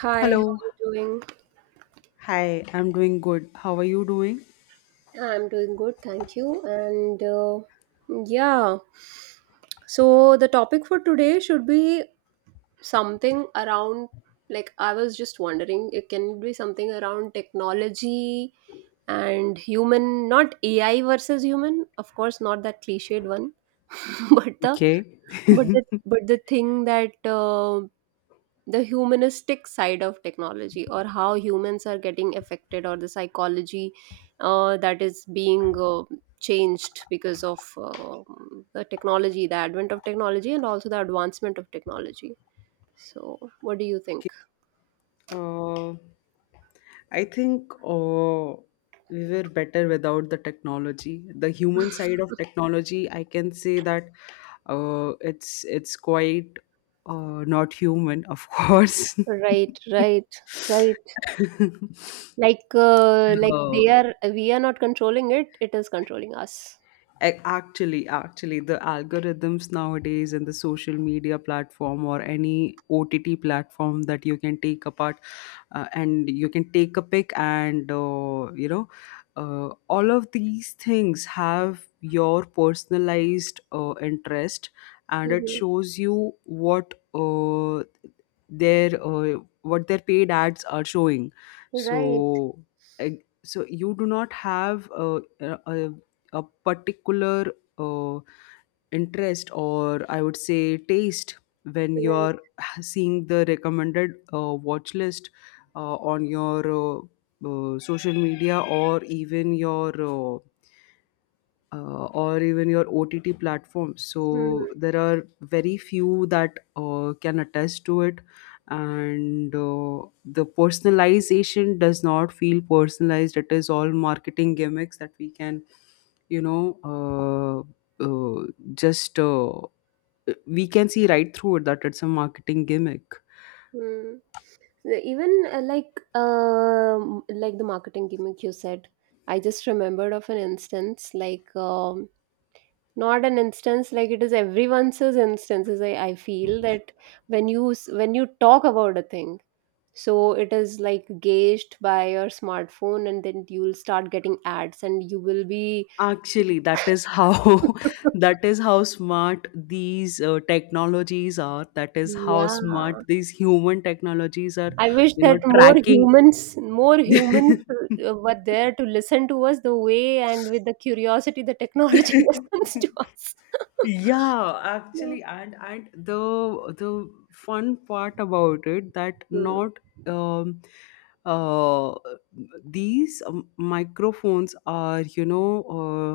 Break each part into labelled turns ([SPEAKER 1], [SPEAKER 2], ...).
[SPEAKER 1] Hi, how
[SPEAKER 2] Hello.
[SPEAKER 1] are you doing?
[SPEAKER 2] Hi, I'm doing good. How are you doing?
[SPEAKER 1] I'm doing good, thank you. And yeah, so the topic for today should be something around, like, I was just wondering, it can be something around technology and human, not AI versus human, of course, not that cliched one, but the
[SPEAKER 2] Okay.
[SPEAKER 1] but the thing that the humanistic side of technology, or how humans are getting affected, or the psychology that is being changed because of the advent of technology, and also the advancement of technology. So what do you
[SPEAKER 2] Okay.
[SPEAKER 1] think?
[SPEAKER 2] Uh, I think we were better without the technology. The human side of technology, I can say that it's quite not human, of course.
[SPEAKER 1] Right, right, right. Like like
[SPEAKER 2] uh,
[SPEAKER 1] they are we are not controlling it, it is controlling us.
[SPEAKER 2] actually, the algorithms nowadays and the social media platform or any OTT platform that you can take apart and you can take a pic, and all of these things have your personalized interest, and it
[SPEAKER 1] Hmm.
[SPEAKER 2] shows you what their paid ads are showing.
[SPEAKER 1] Right,
[SPEAKER 2] So so you do not have a, a particular uh, interest, or I would say taste, when you are
[SPEAKER 1] right.
[SPEAKER 2] seeing the recommended watch list on your social media, or even your OTT platforms. So
[SPEAKER 1] Hmm.
[SPEAKER 2] there are very few that can attest to it, and the personalization does not feel personalized. It is all marketing gimmicks that we can, you know, just we can see right through it that it's a marketing gimmick.
[SPEAKER 1] Hmm. Even like the marketing gimmick you said, I just remembered of an instance, like not an instance, like it is everyone's instances. I feel that when you when you talk about a thing, so it is like gauged by your smartphone, and then you'll start getting ads, and you will be
[SPEAKER 2] Actually, that is how that is how smart these technologies are. That is how
[SPEAKER 1] yeah,
[SPEAKER 2] smart these human technologies are.
[SPEAKER 1] I wish
[SPEAKER 2] You know,
[SPEAKER 1] that
[SPEAKER 2] tracking.
[SPEAKER 1] more humans were there to listen to us, the way and with the curiosity the technology listens to us.
[SPEAKER 2] Yeah,
[SPEAKER 1] Yeah.
[SPEAKER 2] actually, and the fun part about it that
[SPEAKER 1] Hmm.
[SPEAKER 2] not um uh these microphones are, you know,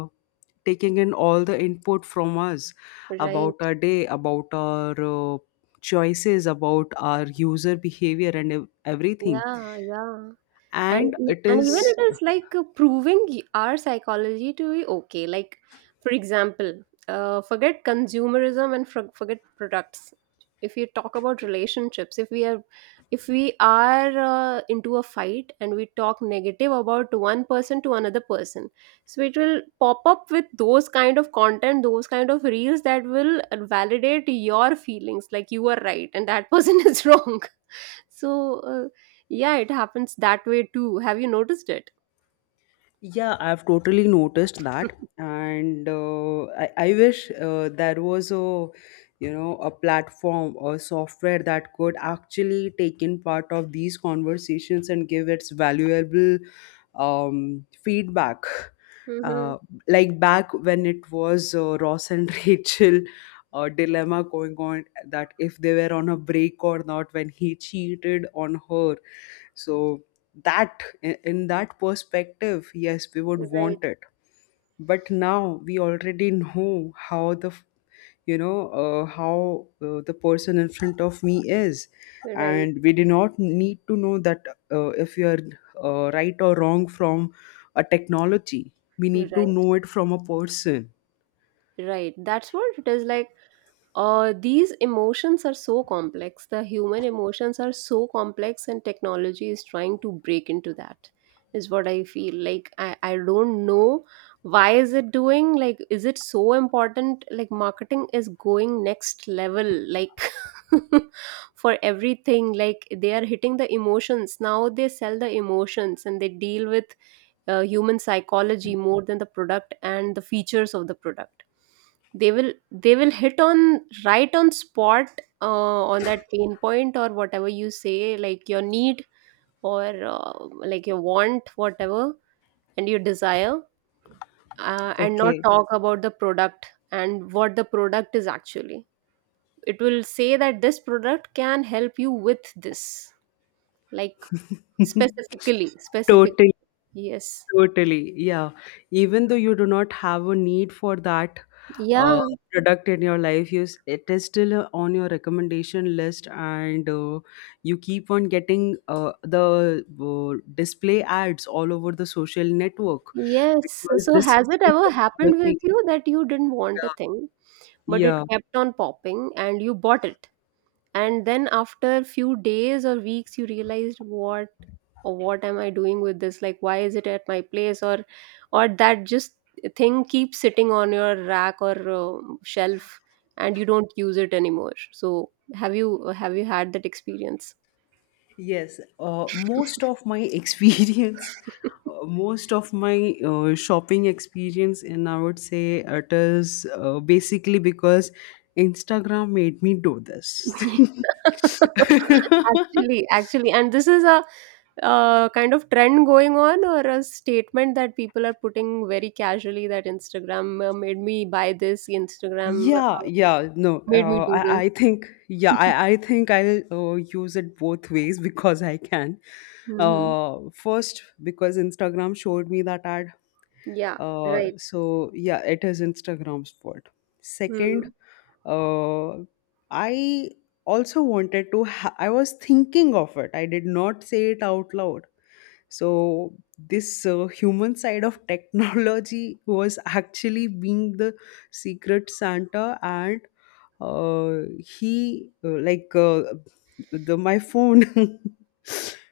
[SPEAKER 2] taking in all the input from us about
[SPEAKER 1] Right.
[SPEAKER 2] our day, about our choices, about our user behavior and ev- everything
[SPEAKER 1] Yeah, yeah.
[SPEAKER 2] and it
[SPEAKER 1] And even
[SPEAKER 2] is.
[SPEAKER 1] it is like proving our psychology to be okay, like for example, forget consumerism, and forget products. If you talk about relationships, if we are, if we are into a fight, and we talk negative about one person to another person, so it will pop up with those kind of content, those kind of reels that will validate your feelings, like you are right and that person is wrong. So, yeah, it happens that way too. Have you noticed it?
[SPEAKER 2] Yeah, I've totally noticed that, and I wish there was a, you know, a platform or software that could actually take in part of these conversations and give its valuable feedback.
[SPEAKER 1] Mm-hmm.
[SPEAKER 2] Uh, like back when it was Ross and Rachel dilemma going on, that if they were on a break or not when he cheated on her. So in that perspective, yes, we would
[SPEAKER 1] Right,
[SPEAKER 2] want it, but now we already know how the f- you know how the person in front of me is,
[SPEAKER 1] right.
[SPEAKER 2] and we do not need to know that if you are right or wrong from a technology. We need to
[SPEAKER 1] Right.
[SPEAKER 2] know it from a person.
[SPEAKER 1] Right. That's what it is like. These emotions are so complex. The human emotions are so complex, and technology is trying to break into that. Is what I feel like. I don't know why is it doing, like. Is it so important? Like, marketing is going next level. Like. For everything, like, they are hitting the emotions now, they sell the emotions, and they deal with human psychology more than the product and the features of the product. They will hit on right on spot, on that pain point, or whatever you say, like your need, or like your want, whatever, and your desire, and not
[SPEAKER 2] Okay.
[SPEAKER 1] talk about the product and what the product is actually. It will say that this product can help you with this, like specifically specific.
[SPEAKER 2] Totally.
[SPEAKER 1] Yes.
[SPEAKER 2] Totally. Yeah. Even though you do not have a need for that uh,
[SPEAKER 1] Yeah.
[SPEAKER 2] product in your life, it is still on your recommendation list, and you keep on getting the display ads all over the social network,
[SPEAKER 1] Yes.
[SPEAKER 2] because
[SPEAKER 1] So
[SPEAKER 2] this
[SPEAKER 1] has it
[SPEAKER 2] huge
[SPEAKER 1] ever happened
[SPEAKER 2] technology.
[SPEAKER 1] with you that you didn't want a
[SPEAKER 2] Yeah.
[SPEAKER 1] thing, but it
[SPEAKER 2] Yeah.
[SPEAKER 1] kept on popping and you bought it? And then after few days or weeks you realized what, or what am I doing with this? Like, why is it at my place, or that just thing keeps sitting on your rack or shelf, and you don't use it anymore. So have you had that experience?
[SPEAKER 2] Yes, most of my experience, most of my shopping experience, and I would say it is basically because Instagram made me do this.
[SPEAKER 1] Actually, and this is a kind of trend going on, or a statement that people are putting very casually, that Instagram made me buy this, Instagram
[SPEAKER 2] Yeah, yeah, no,
[SPEAKER 1] made me
[SPEAKER 2] uh,
[SPEAKER 1] do
[SPEAKER 2] I, I
[SPEAKER 1] this.
[SPEAKER 2] think, yeah, I think I'll use it both ways because I can.
[SPEAKER 1] Hmm.
[SPEAKER 2] First, because Instagram showed me that ad.
[SPEAKER 1] Yeah, right.
[SPEAKER 2] So yeah, it is Instagram's fault.
[SPEAKER 1] Mm-hmm.
[SPEAKER 2] Second, uh, I also wanted to. I was thinking of it. I did not say it out loud. So this human side of technology was actually being the secret Santa, and uh, he like the my phone.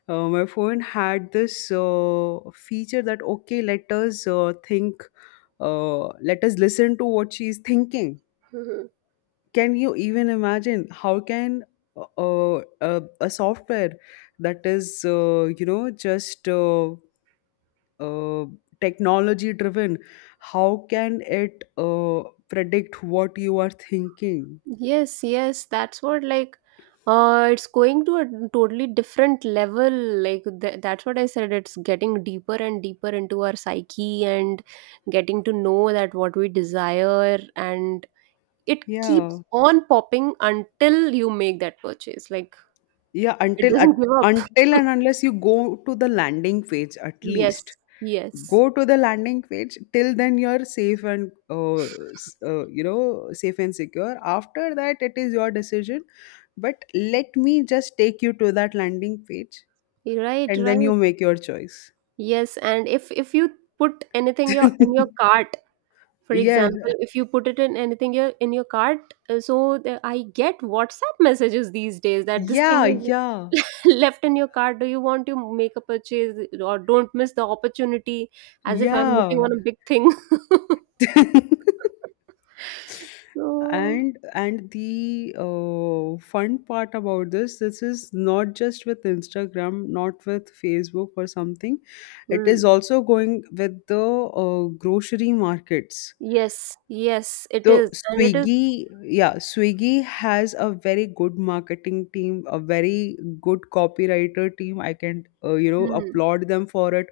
[SPEAKER 2] My phone had this feature that, okay, let us think, let us listen to what she is thinking.
[SPEAKER 1] Mm-hmm.
[SPEAKER 2] Can you even imagine how can uh, uh, a a software that is you know just uh, technology driven, how can it predict what you are thinking?
[SPEAKER 1] Yes, yes, that's what, like, it's going to a totally different level. Like that's what I said, it's getting deeper and deeper into our psyche, and getting to know that what we desire, and it
[SPEAKER 2] Yeah,
[SPEAKER 1] keeps on popping until you make that purchase, like,
[SPEAKER 2] yeah.
[SPEAKER 1] it doesn't give up.
[SPEAKER 2] Until and unless you go to the landing page at least.
[SPEAKER 1] Yes,
[SPEAKER 2] Go
[SPEAKER 1] yes.
[SPEAKER 2] to the landing page, till then you're safe, and you know, safe and secure. After that it is your decision, but let me just take you to that landing page,
[SPEAKER 1] Right,
[SPEAKER 2] and then
[SPEAKER 1] right.
[SPEAKER 2] you make your choice.
[SPEAKER 1] Yes, and if you put anything your in your cart. For
[SPEAKER 2] Yes.
[SPEAKER 1] example, if you put it in anything your in your cart, so I get WhatsApp messages these days that this thing
[SPEAKER 2] Yeah, yeah,
[SPEAKER 1] is left in your cart. Do you want to make a purchase, or don't miss the opportunity? As if I'm missing
[SPEAKER 2] yeah.
[SPEAKER 1] on a big thing. So.
[SPEAKER 2] And the fun part about this, is not just with Instagram, not with Facebook or something. It is
[SPEAKER 1] Hmm.
[SPEAKER 2] also going with the grocery markets,
[SPEAKER 1] Yes, yes, it
[SPEAKER 2] the
[SPEAKER 1] is, and it is.
[SPEAKER 2] Swiggy. Yeah, Swiggy has a very good marketing team, a very good copywriter team. I can, you know,
[SPEAKER 1] Hmm.
[SPEAKER 2] applaud them for it,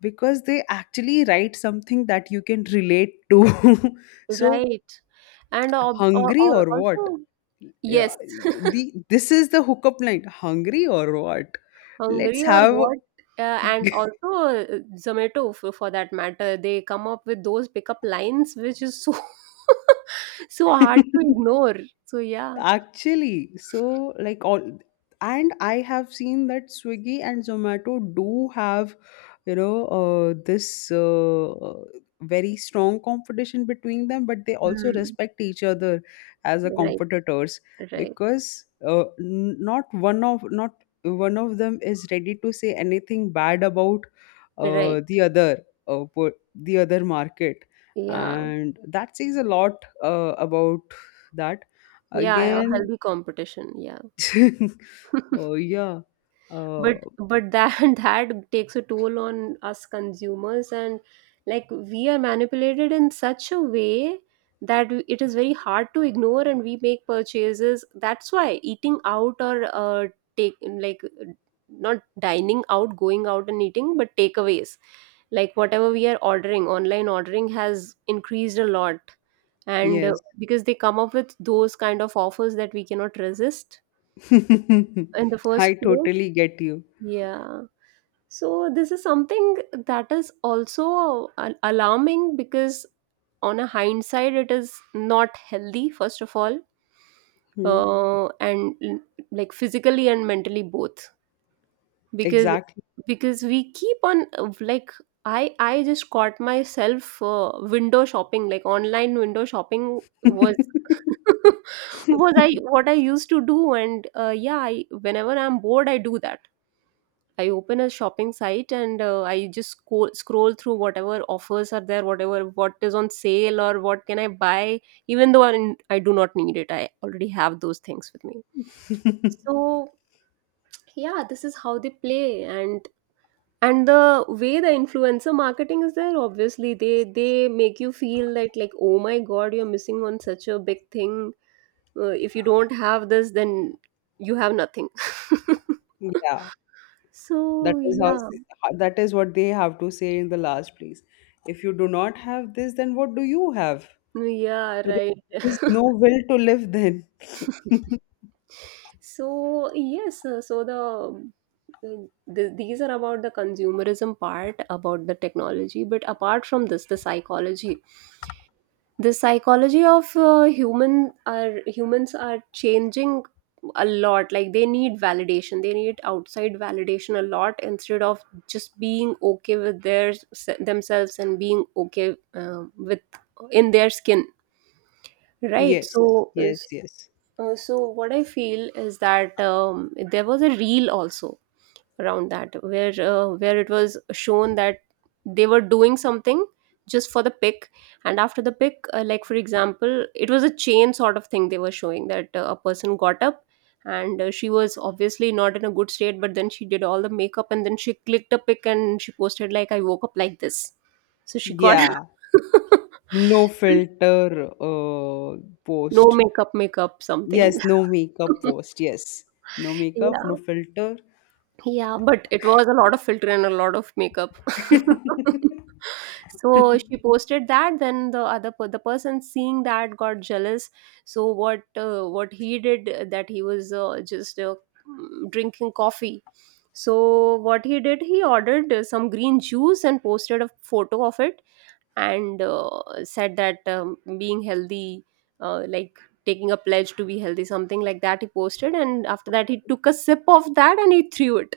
[SPEAKER 2] because they actually write something that you can relate to. So
[SPEAKER 1] Right. And
[SPEAKER 2] hungry
[SPEAKER 1] or
[SPEAKER 2] or what.
[SPEAKER 1] also.
[SPEAKER 2] Yeah,
[SPEAKER 1] Yes,
[SPEAKER 2] the this is the hookup line, hungry or what. Let's
[SPEAKER 1] hungry or
[SPEAKER 2] have
[SPEAKER 1] what. And also, Zomato, for that matter, they come up with those pickup lines which is so so hard to ignore. So yeah.
[SPEAKER 2] actually, so like all, and I have seen that Swiggy and Zomato do have, you know, this very strong competition between them, but they also
[SPEAKER 1] Hmm.
[SPEAKER 2] respect each other as a
[SPEAKER 1] Right,
[SPEAKER 2] competitors,
[SPEAKER 1] right,
[SPEAKER 2] because not one of them is ready to say anything bad about
[SPEAKER 1] right.
[SPEAKER 2] the other, uh, per- the other market,
[SPEAKER 1] Yeah,
[SPEAKER 2] and that says a lot about that.
[SPEAKER 1] yeah, a
[SPEAKER 2] Again,
[SPEAKER 1] healthy competition, yeah.
[SPEAKER 2] oh yeah,
[SPEAKER 1] but
[SPEAKER 2] uh,
[SPEAKER 1] but that that takes a toll on us consumers, and like we are manipulated in such a way that it is very hard to ignore, and we make purchases. That's why eating out or take, like, not dining out, going out and eating, but takeaways, like, whatever we are ordering, online ordering has increased a lot. And
[SPEAKER 2] yes.
[SPEAKER 1] because they come up with those kind of offers that we cannot resist in the
[SPEAKER 2] I
[SPEAKER 1] first place.
[SPEAKER 2] totally get you.
[SPEAKER 1] Yeah. So this is something that is also alarming, because on a hindsight it is not healthy, first of all,
[SPEAKER 2] Hmm.
[SPEAKER 1] and like physically and mentally both. Because
[SPEAKER 2] Exactly.
[SPEAKER 1] we keep on like, I just caught myself window shopping, like online window shopping was was, I what I used to do, and yeah, I, whenever I'm bored, I do that. I open a shopping site, and I just scroll through whatever offers are there, whatever what is on sale or what can I buy, even though I do not need it. I already have those things with me. So yeah, this is how they play. And the way the influencer marketing is there, obviously they make you feel that, like, oh my god, you're missing on such a big thing. If you don't have this, then you have nothing.
[SPEAKER 2] Yeah, that
[SPEAKER 1] So
[SPEAKER 2] is how,
[SPEAKER 1] yeah.
[SPEAKER 2] that is what they have to say in the last place. If you do not have this, then what do you have?
[SPEAKER 1] Yeah, right.
[SPEAKER 2] There is no will to live then.
[SPEAKER 1] So yes, so the these are about the consumerism part about the technology, but apart from this the psychology of humans are changing a lot. Like they need validation, they need outside validation a lot, instead of just being okay with their themselves, and being okay with in their skin. Right.
[SPEAKER 2] Yes,
[SPEAKER 1] So
[SPEAKER 2] yes, yes.
[SPEAKER 1] so what I feel is that there was a reel also around that, where it was shown that they were doing something just for the pic, and after the pic, like for example, it was a chain sort of thing. They were showing that a person got up, and she was obviously not in a good state, but then she did all the makeup, and then she clicked a pic, and she posted like, I woke up like this. So she got
[SPEAKER 2] Yeah, no filter
[SPEAKER 1] no
[SPEAKER 2] post.
[SPEAKER 1] makeup, makeup something.
[SPEAKER 2] Yes, no makeup post. Yes. No makeup, no
[SPEAKER 1] Yeah.
[SPEAKER 2] filter.
[SPEAKER 1] Yeah, but it was a lot of filter and a lot of makeup. So she posted that, then the person seeing that got jealous. So what he did, that he was, just drinking coffee. So what he did, he ordered some green juice and posted a photo of it, and said that, being healthy, like taking a pledge to be healthy, something like that he posted, and after that he took a sip of that and he threw it,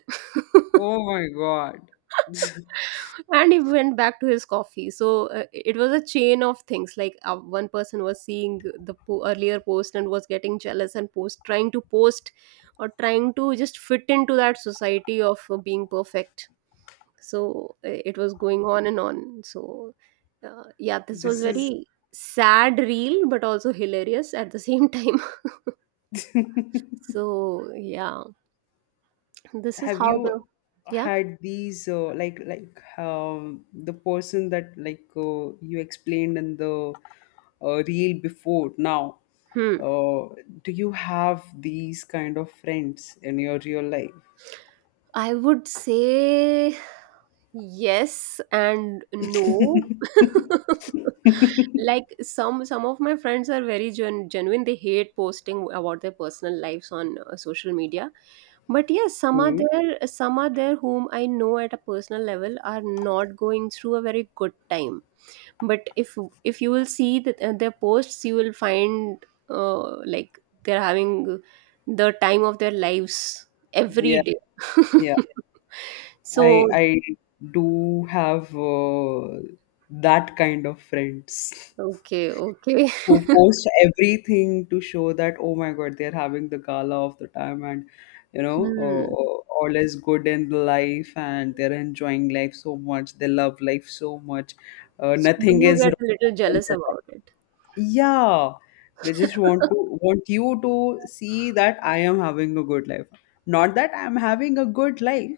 [SPEAKER 2] Oh my God.
[SPEAKER 1] and he went back to his coffee. So it was a chain of things, like one person was seeing the earlier post and was getting jealous, and post trying to post, or trying to just fit into that society of being perfect. So it was going on and on. So yeah, this was
[SPEAKER 2] This is
[SPEAKER 1] very sad reel, but also hilarious at the same time. So yeah, this is
[SPEAKER 2] have
[SPEAKER 1] how the.
[SPEAKER 2] you
[SPEAKER 1] Yeah.
[SPEAKER 2] had these like the person that, like, you explained in the reel before now?
[SPEAKER 1] Hmm.
[SPEAKER 2] Uh, do you have these kind of friends in your real life?
[SPEAKER 1] I would say yes and no. Like some of my friends are very genuine. They hate posting about their personal lives on social media. But yes, some are
[SPEAKER 2] Hmm.
[SPEAKER 1] there. Some are there, whom I know at a personal level are not going through a very good time, but if you will see that their posts, you will find like they're having the time of their lives every
[SPEAKER 2] Yeah,
[SPEAKER 1] day.
[SPEAKER 2] yeah. I
[SPEAKER 1] So
[SPEAKER 2] I do have that kind of friends
[SPEAKER 1] okay, okay.
[SPEAKER 2] who post everything to show that oh my god, they're having the gala of the time, and you know,
[SPEAKER 1] Hmm.
[SPEAKER 2] all is good in life and they're enjoying life so much, they love life so much,
[SPEAKER 1] So do
[SPEAKER 2] nothing
[SPEAKER 1] you
[SPEAKER 2] is
[SPEAKER 1] get a
[SPEAKER 2] wrong
[SPEAKER 1] little
[SPEAKER 2] in
[SPEAKER 1] jealous
[SPEAKER 2] their.
[SPEAKER 1] about it?
[SPEAKER 2] Yeah, they just want to want you to see that I am having a good life. Not that I'm having a good life,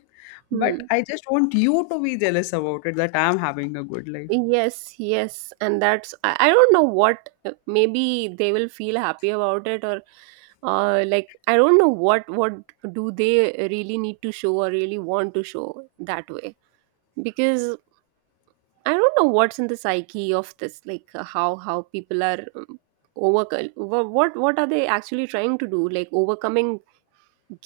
[SPEAKER 2] but
[SPEAKER 1] Hmm.
[SPEAKER 2] I just want you to be jealous about it, that I'm having a good life.
[SPEAKER 1] Yes, yes, and that's I don't know what. Maybe they will feel happy about it. Or like I don't know what do they really need to show or really want to show that way. Because I don't know what's in the psyche of this, like, how people are over what are they actually trying to do, like overcoming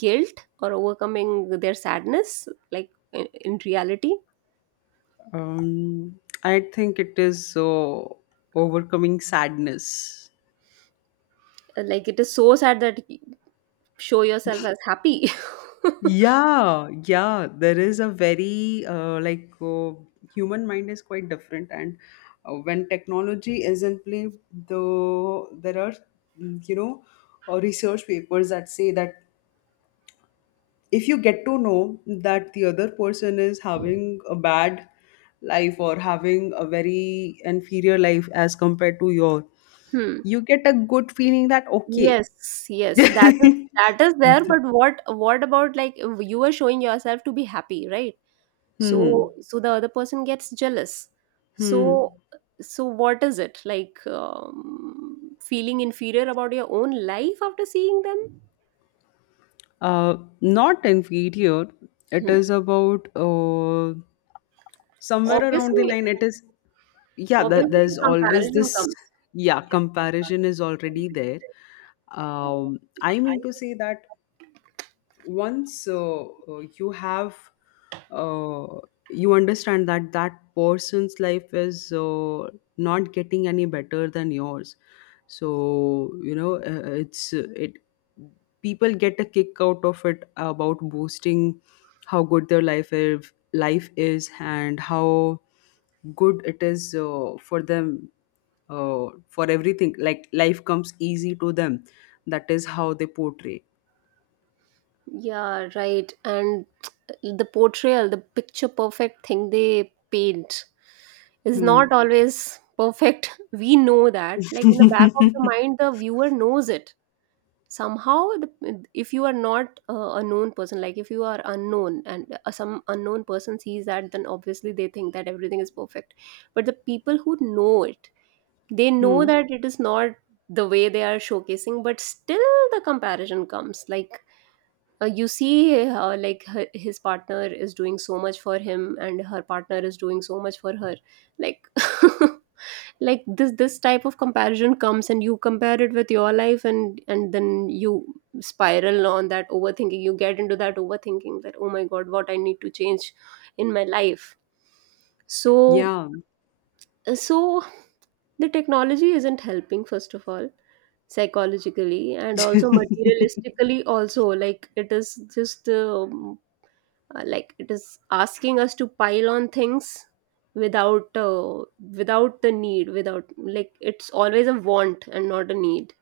[SPEAKER 1] guilt or overcoming their sadness, like in reality.
[SPEAKER 2] Um, I think it is overcoming sadness.
[SPEAKER 1] Like it is so sad that show yourself as happy.
[SPEAKER 2] Yeah, yeah, there is a very human mind is quite different, and when technology is in play, though there are, mm, you know research papers that say that if you get to know that the other person is having a bad life, or having a very inferior life as compared to your,
[SPEAKER 1] Hmm.
[SPEAKER 2] you get a good feeling that okay.
[SPEAKER 1] Yes, yes, that is, that is there. But what about, like, you are showing yourself to be happy, right?
[SPEAKER 2] Hmm.
[SPEAKER 1] So so the other person gets jealous.
[SPEAKER 2] Hmm.
[SPEAKER 1] So so what is it like? Feeling inferior about your own life after seeing them.
[SPEAKER 2] Not inferior. It
[SPEAKER 1] Hmm.
[SPEAKER 2] is about somewhere around the
[SPEAKER 1] Obviously,
[SPEAKER 2] line. It is, yeah. That
[SPEAKER 1] obviously
[SPEAKER 2] there's
[SPEAKER 1] the
[SPEAKER 2] always
[SPEAKER 1] comparison
[SPEAKER 2] this,
[SPEAKER 1] comes.
[SPEAKER 2] yeah, comparison is already there. I mean to say that once you have uh, you understand that that person's life is not getting any better than yours. So, you know, it's it people get a kick out of it about boasting how good their life is, and how good it is for them, for everything, like life comes easy to them. That is how they portray.
[SPEAKER 1] Yeah, right. And the portrayal, the picture perfect thing they paint is
[SPEAKER 2] Hmm.
[SPEAKER 1] not always perfect. We know that. Like in the back of the mind, the viewer knows it. Somehow, the, if you are not a known person, like if you are unknown and some unknown person sees that, then obviously they think that everything is perfect. But the people who know it, they know
[SPEAKER 2] Hmm.
[SPEAKER 1] that it is not the way they are showcasing, but still the comparison comes. Like, you see like her, his partner is doing so much for him and her partner is doing so much for her, like like this type of comparison comes and you compare it with your life, and then you spiral on that overthinking. You get into that overthinking that, oh my god, what I need to change in my life. So
[SPEAKER 2] Yeah.
[SPEAKER 1] so the technology isn't helping, first of all, psychologically and also materialistically also. Like it is just like it is asking us to pile on things without without the need, without, like, it's always a want and not a need.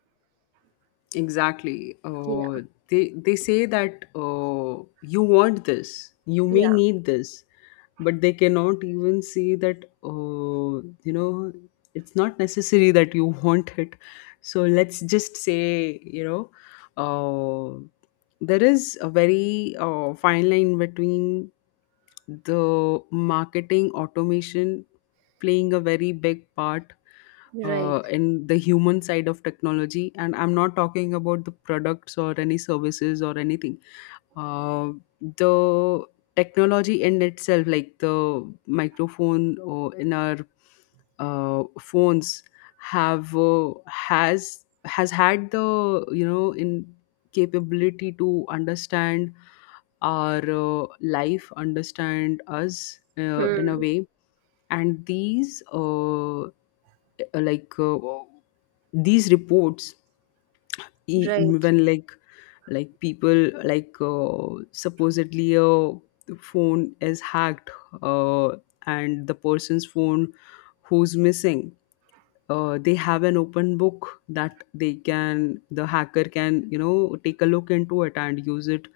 [SPEAKER 2] Exactly.
[SPEAKER 1] Yeah.
[SPEAKER 2] They say that, you want this, you may
[SPEAKER 1] Yeah,
[SPEAKER 2] need this, but they cannot even see that, you know, it's not necessary that you want it. So let's just say, you know, uh, there is a very fine line between the marketing automation playing a very big part
[SPEAKER 1] right.
[SPEAKER 2] in the human side of technology, and I'm not talking about the products or any services or anything, uh, the technology in itself, like the microphone or in our phones, have has had the, you know, in capability to understand our life, understand us in a
[SPEAKER 1] Hmm.
[SPEAKER 2] way, and these like uh, these reports, e-
[SPEAKER 1] Right.
[SPEAKER 2] when like people, like, supposedly a phone is hacked, uh, and the person's phone, who's missing, they have an open book that they can, the hacker can, you know, take a look into it and use it,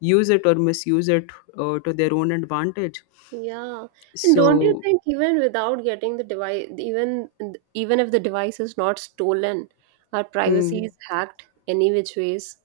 [SPEAKER 2] use it or misuse it to their own advantage,
[SPEAKER 1] Yeah, and don't you
[SPEAKER 2] so.
[SPEAKER 1] think even without getting the device, even even if the device is not stolen, our privacy
[SPEAKER 2] Hmm.
[SPEAKER 1] is hacked any which ways.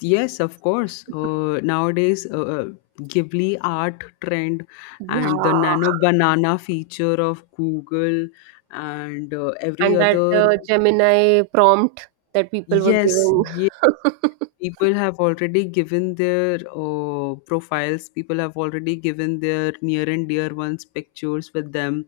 [SPEAKER 2] Yes, of course. Nowadays, Ghibli art trend
[SPEAKER 1] Yeah,
[SPEAKER 2] and the nano banana feature of Google, and every
[SPEAKER 1] and that
[SPEAKER 2] other.
[SPEAKER 1] gemini prompt that people were
[SPEAKER 2] Yes,
[SPEAKER 1] giving.
[SPEAKER 2] yeah, people have already given their profiles, people have already given their near and dear ones pictures with them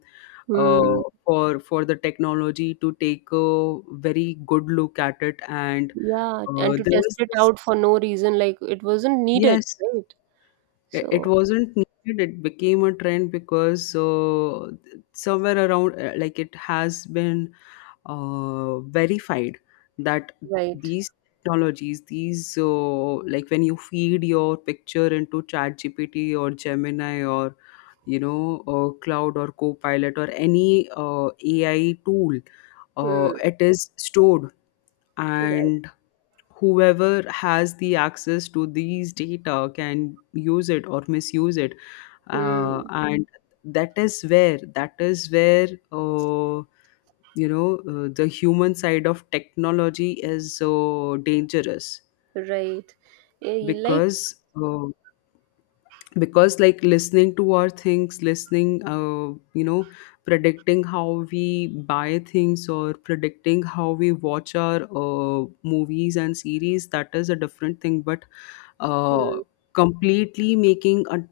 [SPEAKER 2] uh,
[SPEAKER 1] Hmm.
[SPEAKER 2] for the technology to take a very good look at it. And
[SPEAKER 1] Yeah,
[SPEAKER 2] uh,
[SPEAKER 1] and to
[SPEAKER 2] there
[SPEAKER 1] test
[SPEAKER 2] was
[SPEAKER 1] it
[SPEAKER 2] this,
[SPEAKER 1] out for no reason, like it wasn't needed,
[SPEAKER 2] yes.
[SPEAKER 1] right?
[SPEAKER 2] It
[SPEAKER 1] So,
[SPEAKER 2] wasn't needed, it became a trend because somewhere around, like it has been verified that
[SPEAKER 1] right.
[SPEAKER 2] these technologies, these like when you feed your picture into chat gpt or Gemini, or you know, Cloud or Copilot, or any uh, AI tool,
[SPEAKER 1] Hmm.
[SPEAKER 2] it is stored,
[SPEAKER 1] Right.
[SPEAKER 2] and whoever has the access to these data can use it or misuse it,
[SPEAKER 1] Hmm.
[SPEAKER 2] and that is where, that is where, the human side of technology is so dangerous,
[SPEAKER 1] Right. Eh, like,
[SPEAKER 2] because, uh, because like listening to our things, listening, you know, predicting how we buy things, or predicting how we watch our movies and series, that is a different thing, but uh,
[SPEAKER 1] hmm.
[SPEAKER 2] completely making a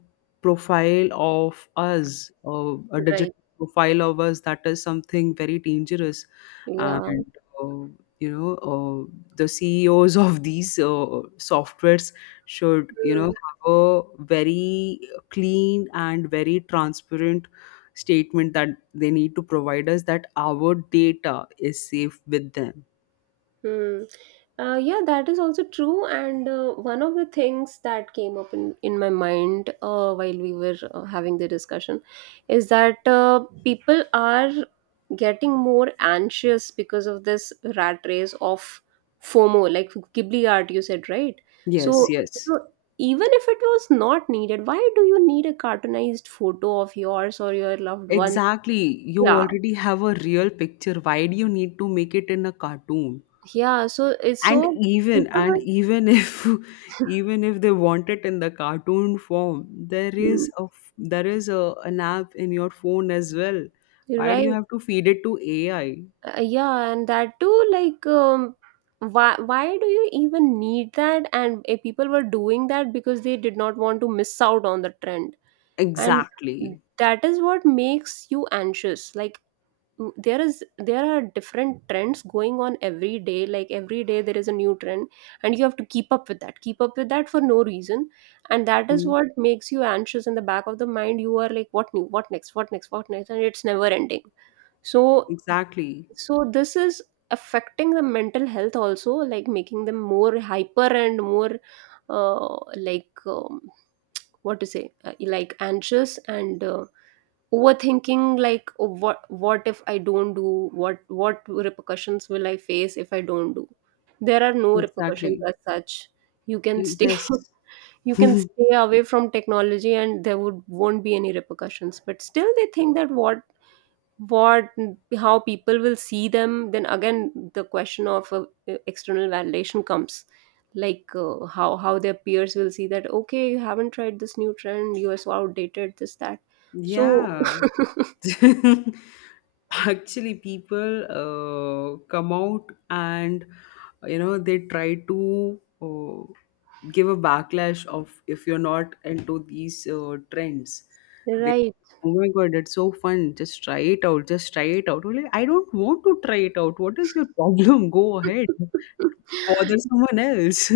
[SPEAKER 2] profile of us, a digital
[SPEAKER 1] Right.
[SPEAKER 2] profile of us, that is something very dangerous.
[SPEAKER 1] Yeah.
[SPEAKER 2] And uh, you know uh, the CEOs of these softwares should, you know,
[SPEAKER 1] Hmm.
[SPEAKER 2] a very clean and very transparent statement that they need to provide us that our data is safe with them.
[SPEAKER 1] Hmm. Yeah, that is also true. And one of the things that came up in my mind while we were having the discussion is that people are getting more anxious because of this rat race of FOMO, like Ghibli art, you said, right?
[SPEAKER 2] Yes,
[SPEAKER 1] So,
[SPEAKER 2] yes.
[SPEAKER 1] so even if it was not needed, why do you need a cartoonized photo of yours or your loved one?
[SPEAKER 2] Exactly. You
[SPEAKER 1] Yeah,
[SPEAKER 2] already have a real picture. Why do you need to make it in a cartoon?
[SPEAKER 1] yeah. So it's
[SPEAKER 2] And
[SPEAKER 1] so
[SPEAKER 2] even,
[SPEAKER 1] people
[SPEAKER 2] and
[SPEAKER 1] were.
[SPEAKER 2] even if, even if they want it in the cartoon form, there
[SPEAKER 1] Hmm,
[SPEAKER 2] is there is a an app in your phone as well. Why do you
[SPEAKER 1] right.
[SPEAKER 2] have to feed it to AI?
[SPEAKER 1] Yeah, and that too, like, why do you even need that? And people were doing that because they did not want to miss out on the trend, and
[SPEAKER 2] Exactly.
[SPEAKER 1] that is what makes you anxious. Like, there is, there are different trends going on every day. Like every day there is a new trend, and you have to keep up with that. Keep up with that for no reason, and that is
[SPEAKER 2] Hmm.
[SPEAKER 1] what makes you anxious in the back of the mind. You are like, what new? What next? What next? What next? And it's never ending. So
[SPEAKER 2] Exactly.
[SPEAKER 1] so this is affecting the mental health also, like making them more hyper and more like what to say, like anxious and overthinking. Like, oh, what if I don't do? What repercussions will I face if I don't do? There are no repercussions
[SPEAKER 2] Exactly.
[SPEAKER 1] as such. You can stay.
[SPEAKER 2] Yes.
[SPEAKER 1] You can stay away from technology and there would won't be any repercussions, but still they think that what how people will see them. Then again the question of external validation comes. Like how their peers will see that, okay, you haven't tried this new trend, you are so outdated, this that. So
[SPEAKER 2] Yeah. Actually, people come out and, you know, they try to give a backlash of if you're not into these trends. They,
[SPEAKER 1] right.
[SPEAKER 2] oh my god, it's so fun! Just try it out. Just try it out. Well, I don't want to try it out. What is your problem? Go ahead. Bother someone else.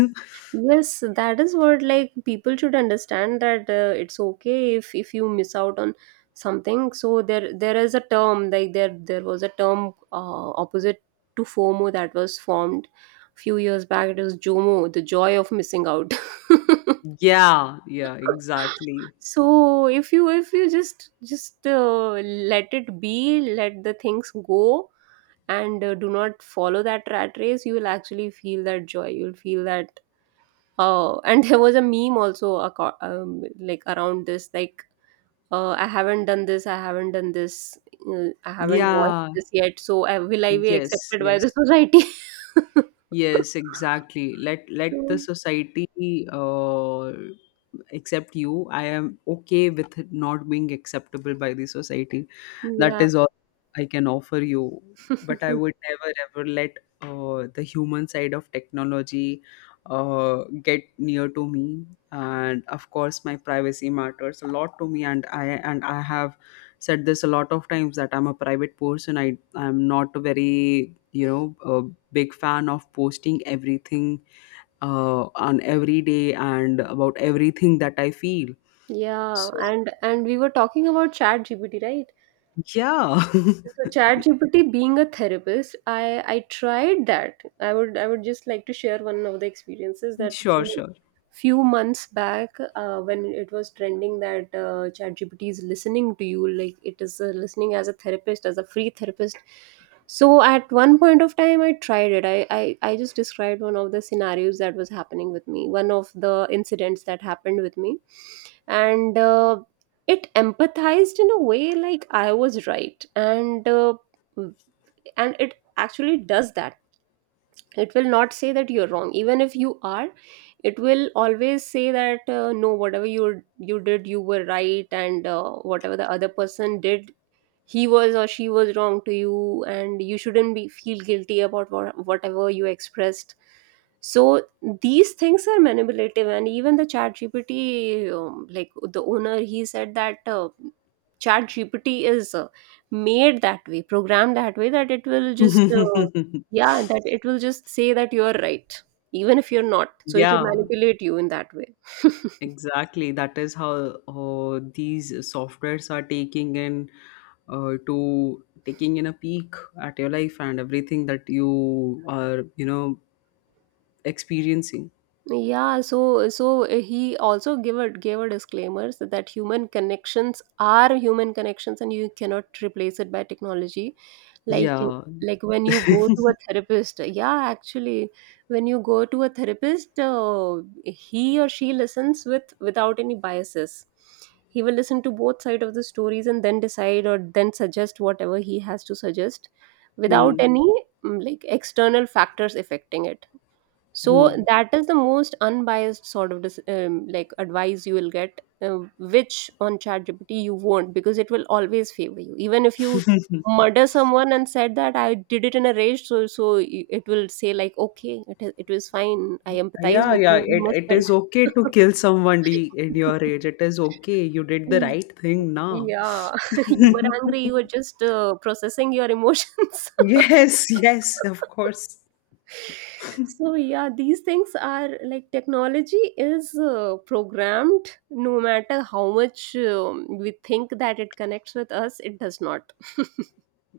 [SPEAKER 1] Yes, that is what, like, people should understand that it's okay if you miss out on something. So there is a term, like there was a term opposite to FOMO that was formed a few years back. It was JOMO, the joy of missing out.
[SPEAKER 2] Yeah. Yeah. Exactly.
[SPEAKER 1] So if you just let it be, let the things go, and do not follow that rat race, you will actually feel that joy. You'll feel that. Oh, and there was a meme also aco- like around this, like, I haven't done this, I haven't done this, I haven't watched
[SPEAKER 2] Yeah,
[SPEAKER 1] this yet. So will I be
[SPEAKER 2] yes,
[SPEAKER 1] accepted by
[SPEAKER 2] yes,
[SPEAKER 1] the society?
[SPEAKER 2] yes, exactly. Let, let the
[SPEAKER 1] So,
[SPEAKER 2] society accept you. I am okay with not being acceptable by the society. That
[SPEAKER 1] yeah.
[SPEAKER 2] is all I can offer you. But I would never ever let the human side of technology get near to me. And of course, my privacy matters a lot to me. And I have said this a lot of times, that I'm a private person. I'm not a very, you know, a big fan of posting everything on every day and about everything that I feel.
[SPEAKER 1] Yeah,
[SPEAKER 2] So
[SPEAKER 1] and we were talking about Chat GPT, right?
[SPEAKER 2] yeah,
[SPEAKER 1] So Chat GPT being a therapist, I tried that. I would just like to share one of the experiences that a
[SPEAKER 2] sure,
[SPEAKER 1] few
[SPEAKER 2] sure.
[SPEAKER 1] few months back when it was trending that ChatGPT is listening to you, like it is listening as a therapist, as a free therapist. So at one point of time, I tried it. I just described one of the scenarios that was happening with me, one of the incidents that happened with me. And it empathized in a way like I was right. And it actually does that. It will not say that you're wrong even if you are. It will always say that no, whatever you you did you were right, and whatever the other person did, he was or she was wrong to you, and you shouldn't be feel guilty about what, whatever you expressed. So these things are manipulative, and even the chat gpt, like, the owner, he said that chat gpt is made that way, programmed that way, that it will just yeah, that it will just say that you're right even if you're not. So it will
[SPEAKER 2] Yeah,
[SPEAKER 1] manipulate you in that way.
[SPEAKER 2] exactly. That is how these softwares are taking in, to taking in a peek at your life and everything that you are, you know, experiencing.
[SPEAKER 1] Yeah, so so eh, he also gave a gave a disclaimer so that human connections are human connections and you cannot replace it by technology. Like you-
[SPEAKER 2] Yeah.
[SPEAKER 1] like when you go to a therapist, yeah, actually, when you go to a therapist, he or she listens with without any biases. He will listen to both sides of the stories and then decide or then suggest whatever he has to suggest without
[SPEAKER 2] Hmm.
[SPEAKER 1] any like external factors affecting it. So
[SPEAKER 2] Hmm.
[SPEAKER 1] that is the most unbiased sort of dis- like advice you will get, which on ChatGPT you won't, because it will always favor you. Even if you murder someone and said that I did it in a rage, so so y- it will say, like, okay, it is- it was fine. I empathize
[SPEAKER 2] Yeah,
[SPEAKER 1] with
[SPEAKER 2] yeah.
[SPEAKER 1] you. You
[SPEAKER 2] It
[SPEAKER 1] must.
[SPEAKER 2] it is okay to kill somebody in your age. It is okay. You did the
[SPEAKER 1] Mm,
[SPEAKER 2] right thing now.
[SPEAKER 1] yeah, you were angry. You were just processing your emotions.
[SPEAKER 2] Yes, yes, of course.
[SPEAKER 1] So yeah, these things are like technology is programmed. No matter how much we think that it connects with us, it does not.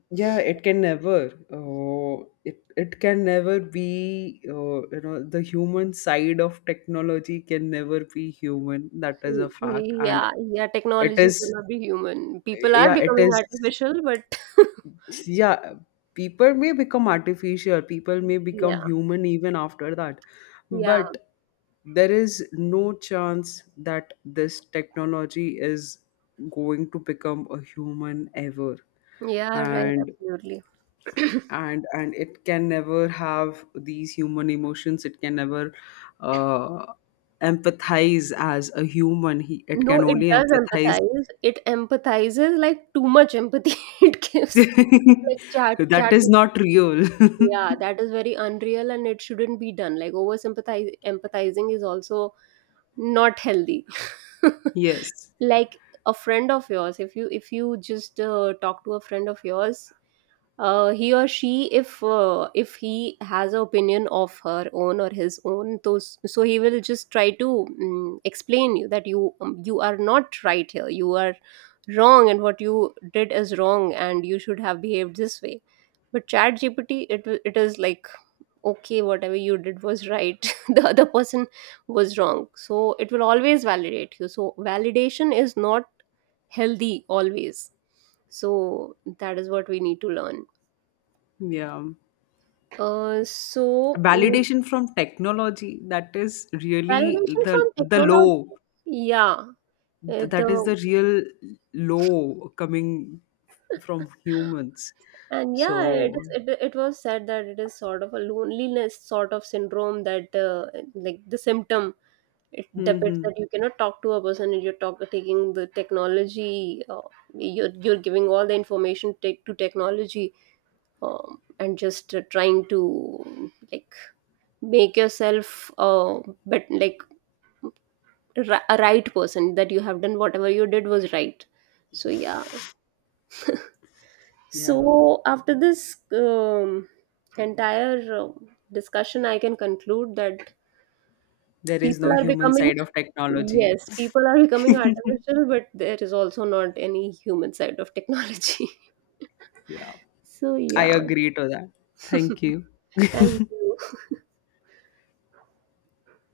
[SPEAKER 2] Yeah, it can never. It can never be. You know, the human side of technology can never be human. That is a
[SPEAKER 1] Y-
[SPEAKER 2] fact, and
[SPEAKER 1] yeah, yeah,
[SPEAKER 2] it
[SPEAKER 1] technology will
[SPEAKER 2] is.
[SPEAKER 1] not be human. People are
[SPEAKER 2] Yeah, it
[SPEAKER 1] becoming
[SPEAKER 2] is.
[SPEAKER 1] artificial, but
[SPEAKER 2] Yeah, people may become artificial. People may become
[SPEAKER 1] yeah,
[SPEAKER 2] human even after that,
[SPEAKER 1] yeah,
[SPEAKER 2] but there is no chance that this technology is going to become a human ever.
[SPEAKER 1] yeah, right,
[SPEAKER 2] And
[SPEAKER 1] absolutely.
[SPEAKER 2] and it can never have these human emotions, it can never uh, empathize as a human, it
[SPEAKER 1] No,
[SPEAKER 2] can
[SPEAKER 1] it
[SPEAKER 2] only
[SPEAKER 1] does
[SPEAKER 2] empathize.
[SPEAKER 1] empathize. It empathizes, like, too much empathy it gives. Like chat,
[SPEAKER 2] That
[SPEAKER 1] chat.
[SPEAKER 2] is not real.
[SPEAKER 1] Yeah, that is very unreal and it shouldn't be done. Like over empathizing is also not healthy.
[SPEAKER 2] Yes.
[SPEAKER 1] Like a friend of yours, if you just talk to a friend of yours, he or she, if he has an opinion of her own or his own, those so he will just try to explain you that you you are not right here, you are wrong, and what you did is wrong, and you should have behaved this way. But Chat GPT, it is like, okay, whatever you did was right, the other person was wrong. So it will always validate you. So validation is not healthy always. So that is what we need to learn.
[SPEAKER 2] Yeah.
[SPEAKER 1] uh, so mm,
[SPEAKER 2] Validation from technology, that is really
[SPEAKER 1] Validation
[SPEAKER 2] the
[SPEAKER 1] from
[SPEAKER 2] the low.
[SPEAKER 1] technology. Yeah.
[SPEAKER 2] That is
[SPEAKER 1] The
[SPEAKER 2] the real low coming from humans,
[SPEAKER 1] And yeah, it
[SPEAKER 2] so.
[SPEAKER 1] is it, it was said that it is sort of a loneliness sort of syndrome that like the symptom. It depicts
[SPEAKER 2] Hmm.
[SPEAKER 1] that you cannot talk to a person and you're talk, taking the technology, you're giving all the information take to technology and just trying to, like, make yourself but like ri- a right person, that you have done whatever you did was right. So yeah.
[SPEAKER 2] Yeah.
[SPEAKER 1] So after this entire discussion, I can conclude that
[SPEAKER 2] There is no
[SPEAKER 1] people are
[SPEAKER 2] human
[SPEAKER 1] becoming.
[SPEAKER 2] side of technology.
[SPEAKER 1] Yes, people are becoming artificial, but there is also not any human side of technology.
[SPEAKER 2] Yeah,
[SPEAKER 1] So,
[SPEAKER 2] I
[SPEAKER 1] yeah.
[SPEAKER 2] agree to that. Thank you.
[SPEAKER 1] Thank you.